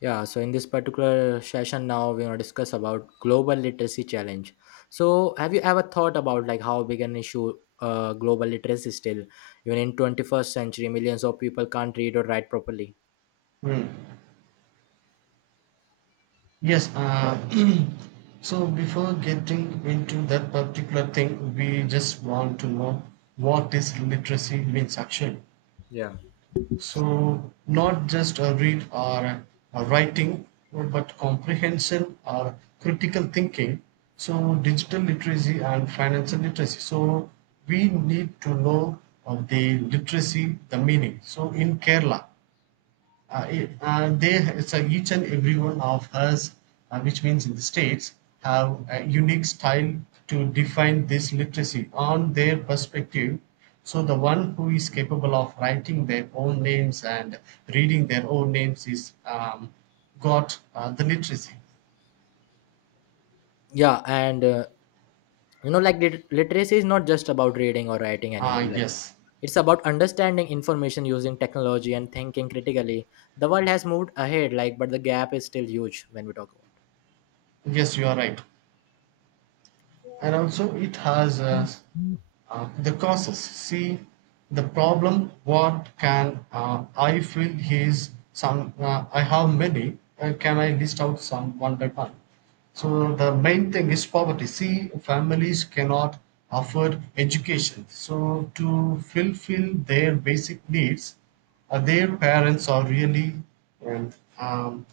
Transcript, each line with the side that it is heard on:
left: Yeah, so in this particular session now we're gonna discuss about global literacy challenge. So have you ever thought about how big an issue global literacy is still? Even in 21st century, millions of people can't read or write properly.
right: Mm. Yes. So before getting into that particular thing, we just want to know what is literacy means actually.
left: Yeah.
right: So not just a read or a writing, but comprehension or critical thinking. So digital literacy and financial literacy. So we need to know of the literacy, the meaning. So in Kerala, it, they it's a, each and every one of us, which means in the states, have a unique style to define this literacy on their perspective. So the one who is capable of writing their own names and reading their own names is got the literacy.
left: Yeah, and you know like literacy is not just about reading or writing
right: ah
left: anymore. Like
right: yes
left: it's about understanding information using technology and thinking critically. The world has moved ahead, like but the gap is still huge when we talk about.
right: yes, you are right, and also it has the causes. See, the problem what can I feel is some, I have many. Can I list out some one by one? So the main thing is poverty. See, families cannot afford education, so to fulfill their basic needs, their parents are really um, um,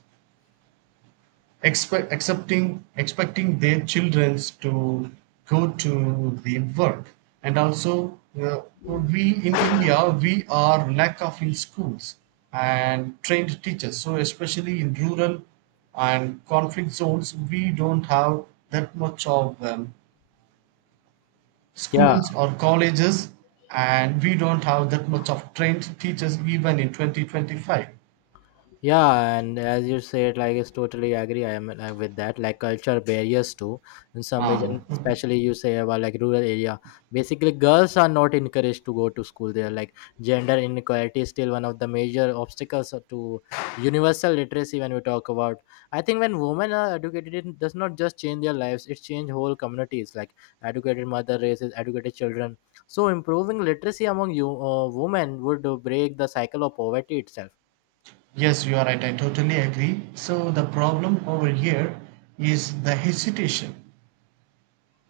right: expecting their children to go to the work. And also, we in India, we are lack of in schools and trained teachers, so especially in rural and conflict zones, we don't have that much of
left: Yeah.
right: schools or colleges, and we don't have that much of trained teachers even in 2025.
left: Yeah, and as you said, like it's totally agree. I am like with that. Like culture barriers too in some region,
right: Ah.
left: especially you say about like rural area. Basically, girls are not encouraged to go to school there. Like gender inequality is still one of the major obstacles to universal literacy. When we talk about, I think when women are educated, it does not just change their lives; it change whole communities. Like educated mother raises educated children. So improving literacy among you women would break the cycle of poverty itself.
right: Yes, you are right. I totally agree. So the problem over here is the hesitation.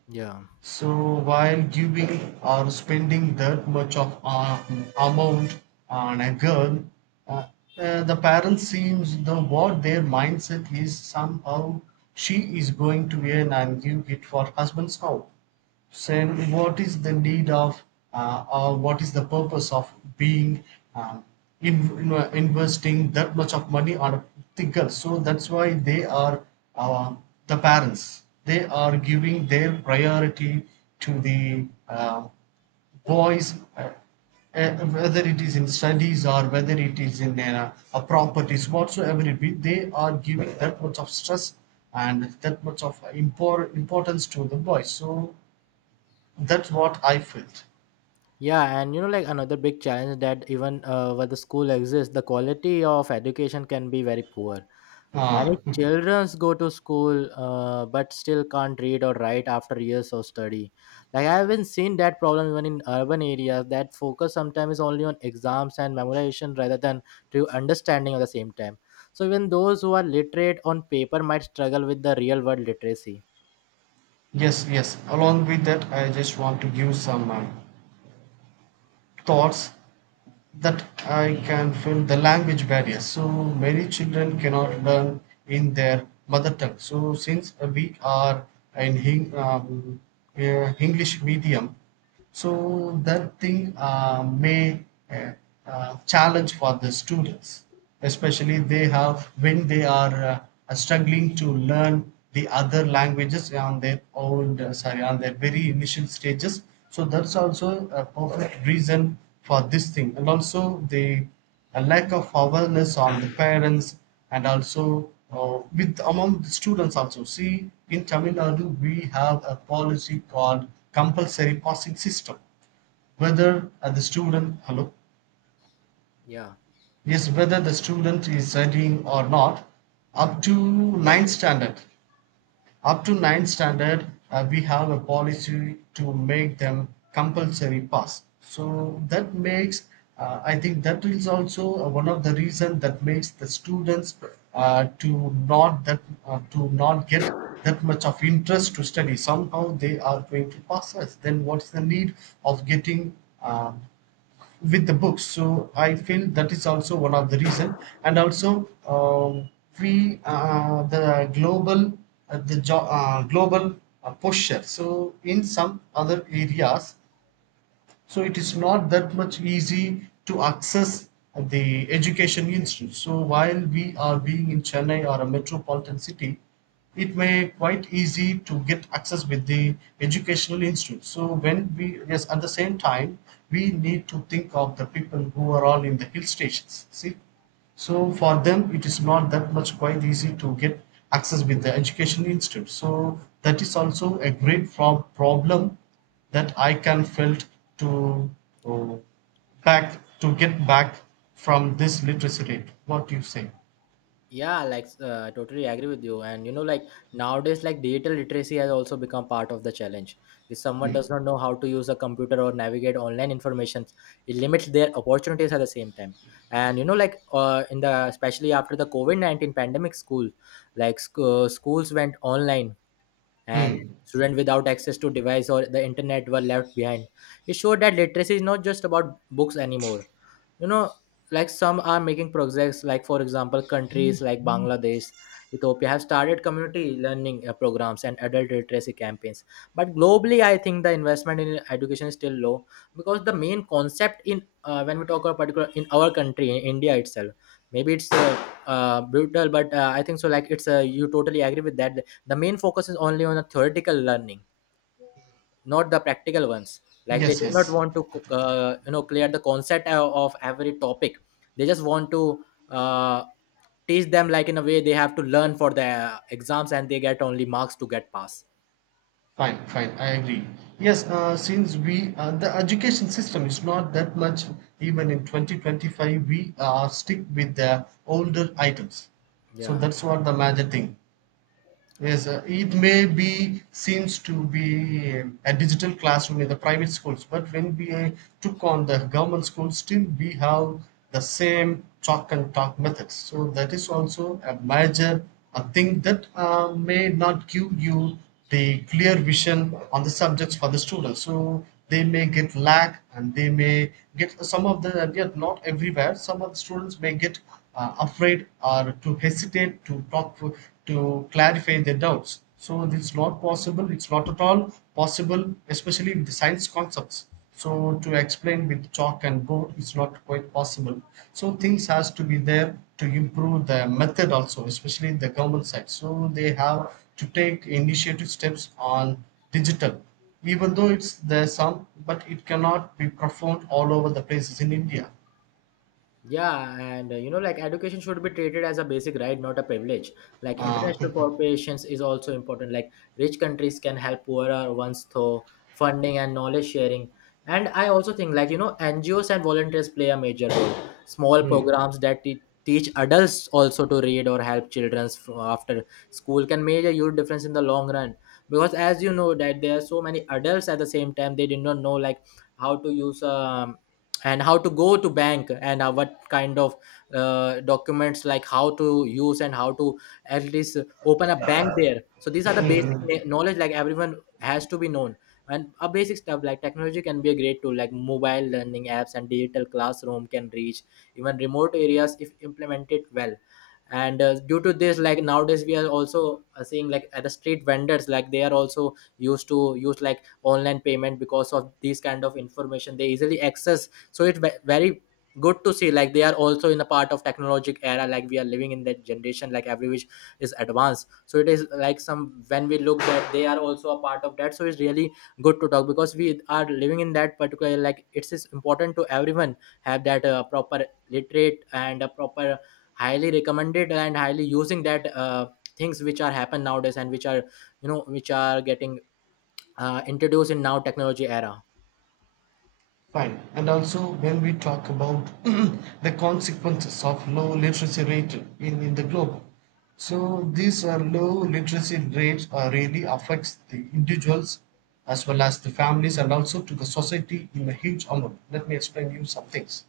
left: Yeah.
right: So while giving or spending that much of amount on a girl, uh, the parent seems, the what their mindset is, somehow she is going to earn and give it for husband's, now saying what is the need of, or what is the purpose of being um, investing that much of money on a particular. So that's why they are, uh, the parents, they are giving their priority to the boys, whether it is in studies or whether it is in a properties, whatsoever it be, they are giving that much of stress and that much of importance to the boys. So that's what I felt.
left: Yeah, and you know, like another big challenge that even where the school exists, the quality of education can be very poor. Many
right: Ah.
left: children go to school but still can't read or write after years of study. Like I haven't seen that problem even in urban areas. That focus sometimes is only on exams and memorization rather than true understanding at the same time. So even those who are literate on paper might struggle with the real world literacy.
right: Yes, yes. Along with that, I just want to give some thoughts that I can feel the language barrier. So many children cannot learn in their mother tongue. So since we are in English medium, so that thing may uh, challenge for the students, especially they have when they are struggling to learn the other languages on their own, sorry, on their very initial stages. So that's also a perfect reason for this thing, and also they a lack of awareness on the parents and also with among the students also. See, in Tamil Nadu we have a policy called compulsory passing system. Whether the student, hello,
left: Yeah.
right: yes, whether the student is studying or not up to ninth standard, up to ninth standard, we have a policy to make them compulsory pass. So that makes, I think that is also one of the reason that makes the students uh, to not that to not get that much of interest to study. Somehow they are going to pass us, then what's the need of getting uh, with the books. So I feel that is also one of the reason. And also, we the global, global posture, so in some other areas, so it is not that much easy to access the education institute. So while we are being in Chennai or a metropolitan city, it may quite easy to get access with the educational institute. So when we, yes, at the same time, we need to think of the people who are all in the hill stations. See, so for them, it is not that much quite easy to get access with the education institute. So that is also a great problem that I can felt to uh, back to get back from this literacy rate. What do you say?
left: Yeah, like I totally agree with you. And you know, like nowadays, like digital literacy has also become part of the challenge. If someone does not know how to use a computer or navigate online information, it limits their opportunities at the same time. And you know, like in the especially after the COVID 19 pandemic, like schools went online, and
right: Hmm.
left: students without access to device or the internet were left behind. It showed that literacy is not just about books anymore, you know. Like some are making progress, like for example countries like Bangladesh, Ethiopia have started community learning programs and adult literacy campaigns, but globally I think the investment in education is still low, because the main concept in when we talk about particular in our country in India itself, maybe it's brutal, but I think so, like it's you totally agree with that. The main focus is only on the theoretical learning, not the practical ones. Like they
right: Yes,
left: do not
right: yes.
left: want to you know, clear the concept of every topic. They just want to uh, teach them like in a way they have to learn for the exams, and they get only marks to get pass.
right: Fine, fine. I agree. Yes, since we the education system is not that much, even in 2025, we stick with the older items. So
left: Yeah.
right: that's what the major thing. Yes, it may be seems to be a digital classroom in the private schools, but when we took on the government schools, still we have the same chalk and talk methods. So that is also a major a thing that may not give you the clear vision on the subjects for the students, so they may get lack and they may get some of the, and yet not everywhere, some of the students may get afraid or to hesitate to talk to clarify their doubts. So it's not possible, it's not at all possible, especially with the science concepts. So to explain with chalk and board is not quite possible. So things has to be there to improve the method also, especially in the government side. So they have to take initiative steps on digital. Even though it's there some, but it cannot be performed all over the places in India.
left: Yeah, and you know, like education should be treated as a basic right, not a privilege. Like
right: uh,
left: international corporations is also important. Like rich countries can help poorer ones through funding and knowledge sharing. And I also think, like you know, NGOs and volunteers play a major role. Small
right: mm,
left: programs that teach adults also to read or help children after school can make a huge difference in the long run. Because as you know, that there are so many adults at the same time, they did not know like how to use and how to go to bank, and what kind of documents, like how to use and how to at least open a bank there. So these are the basic
right: mm,
left: knowledge, like everyone has to be known. And a basic stuff like technology can be a great tool, like mobile learning apps and digital classroom can reach even remote areas if implemented well. And due to this, like nowadays we are also seeing like at the street vendors, like they are also used to use like online payment, because of these kind of information they easily access. So it's very good to see like they are also in a part of technologic era, like we are living in that generation, like every which is advanced. So it is like some, when we look that they are also a part of that, so it's really good to talk because we are living in that particular, like it is important to everyone have that proper literate and a proper highly recommended and highly using that things which are happen nowadays and which are you know which are getting introduced in now technology era.
right: Fine. And also, when we talk about the consequences of low literacy rate in the globe, so these are low literacy rates are really affects the individuals as well as the families and also to the society in a huge amount. Let me explain you some things.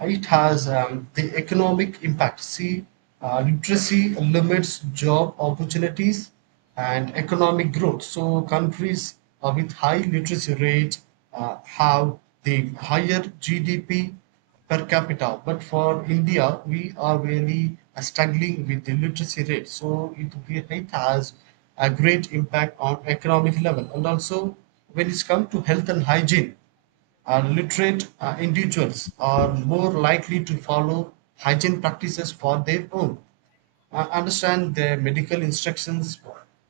right: It has the economic impact. See, literacy limits job opportunities and economic growth. So, countries with high literacy rate have the higher GDP per capita. But for India, we are really struggling with the literacy rate. So, it has a great impact on economic level. And also, when it's come to health and hygiene, and literate individuals are more likely to follow hygiene practices for their own, understand the medical instructions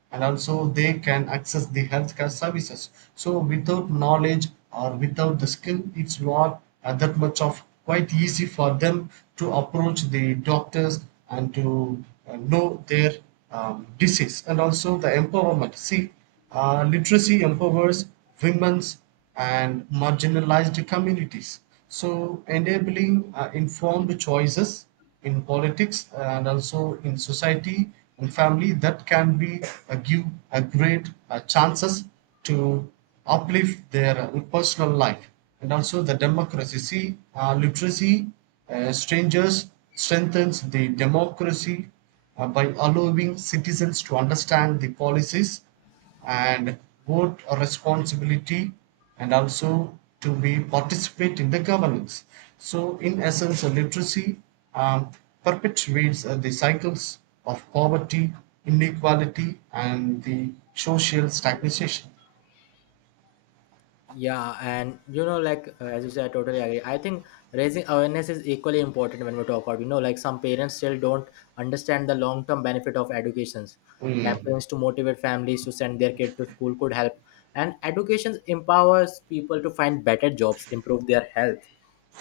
right: and also they can access the healthcare services. So without knowledge or without the skill, it's not that much of quite easy for them to approach the doctors and to know their disease. And also the empowerment. See, literacy empowers women's and marginalized communities, so enabling informed choices in politics and also in society and family, that can be give a great chances to uplift their personal life. And also the democracy. See, literacy strangers strengthens the democracy by allowing citizens to understand the policies and both a responsibility and also to be participate in the governance. So in essence, a literacy um, perpetuates the cycles of poverty, inequality, and the social stagnation.
left: Yeah, and you know, like as you said, I totally agree. I think raising awareness is equally important when we talk about, you know, like some parents still don't understand the long-term benefit of educations.
right: Mm,
left: Campaigns to motivate families to send their kid to school could help, and education empowers people to find better jobs, improve their health,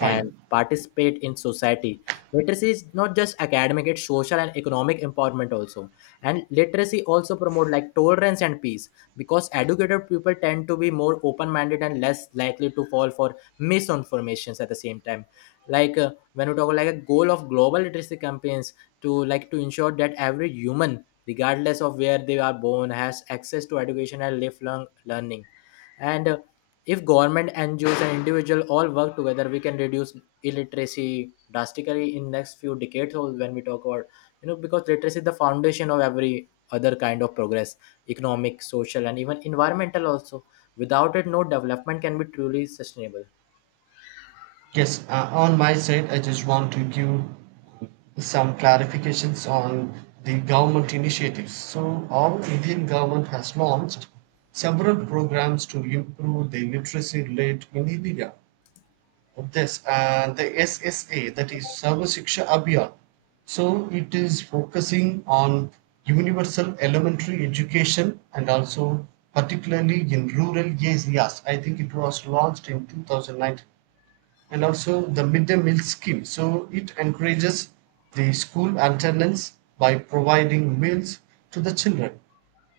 left: and participate in society. Literacy is not just academic; it's social and economic empowerment also. And literacy also promote like tolerance and peace, because educated people tend to be more open-minded and less likely to fall for misinformations at the same time. Like when we talk like a goal of global literacy campaigns to like to ensure that every human regardless of where they are born has access to education and lifelong learning. And if government, NGOs and individual all work together, we can reduce illiteracy drastically in next few decades. Or when we talk about, you know, because literacy is the foundation of every other kind of progress: economic, social, and even environmental also. Without it, no development can be truly sustainable.
right: Yes, on my side, I just want to give some clarifications on the government initiatives. So, our Indian government has launched several programs to improve the literacy rate in India. Of this and the SSA, that is Sarvashiksha Abhiyan. So, it is focusing on universal elementary education and also particularly in rural areas. I think it was launched in 2019. And also the midday meal scheme. So it encourages the school attendance by providing meals to the children.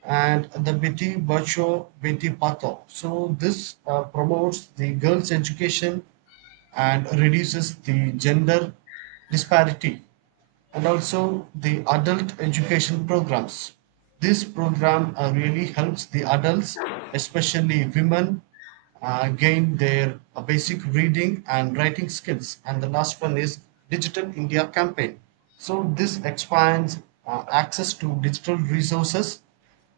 right: And the Beti Bacho Beti Pato, so this promotes the girls' education and reduces the gender disparity. And also the adult education programs. This program really helps the adults, especially women, gain their basic reading and writing skills. And the last one is Digital India campaign. So this expands access to digital resources,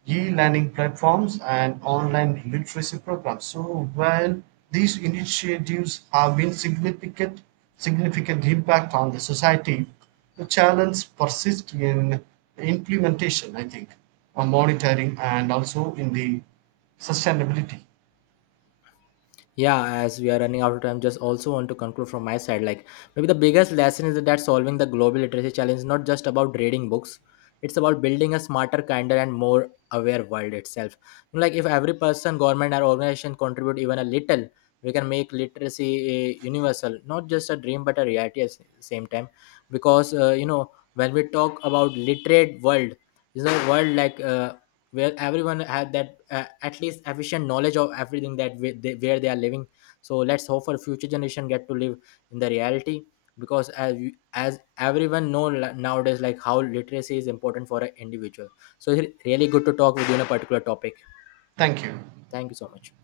right: E-learning platforms and online literacy programs. So while these initiatives have been significant impact on the society, the challenge persists in implementation, I think, on monitoring and also in the sustainability.
left: Yeah, as we are running out of time, just also want to conclude from my side, like maybe the biggest lesson is that solving the global literacy challenge is not just about reading books, it's about building a smarter, kinder and more aware world itself. Like if every person, government or organization contribute even a little, we can make literacy a universal, not just a dream but a reality at the same time. Because you know, when we talk about literate world is a world where everyone had that at least efficient knowledge of everything that where they are living. So let's hope for future generation get to live in the reality. Because as everyone know nowadays, like how literacy is important for an individual. So it's really good to talk with you on a particular topic.
right: Thank you.
left: Thank you so much.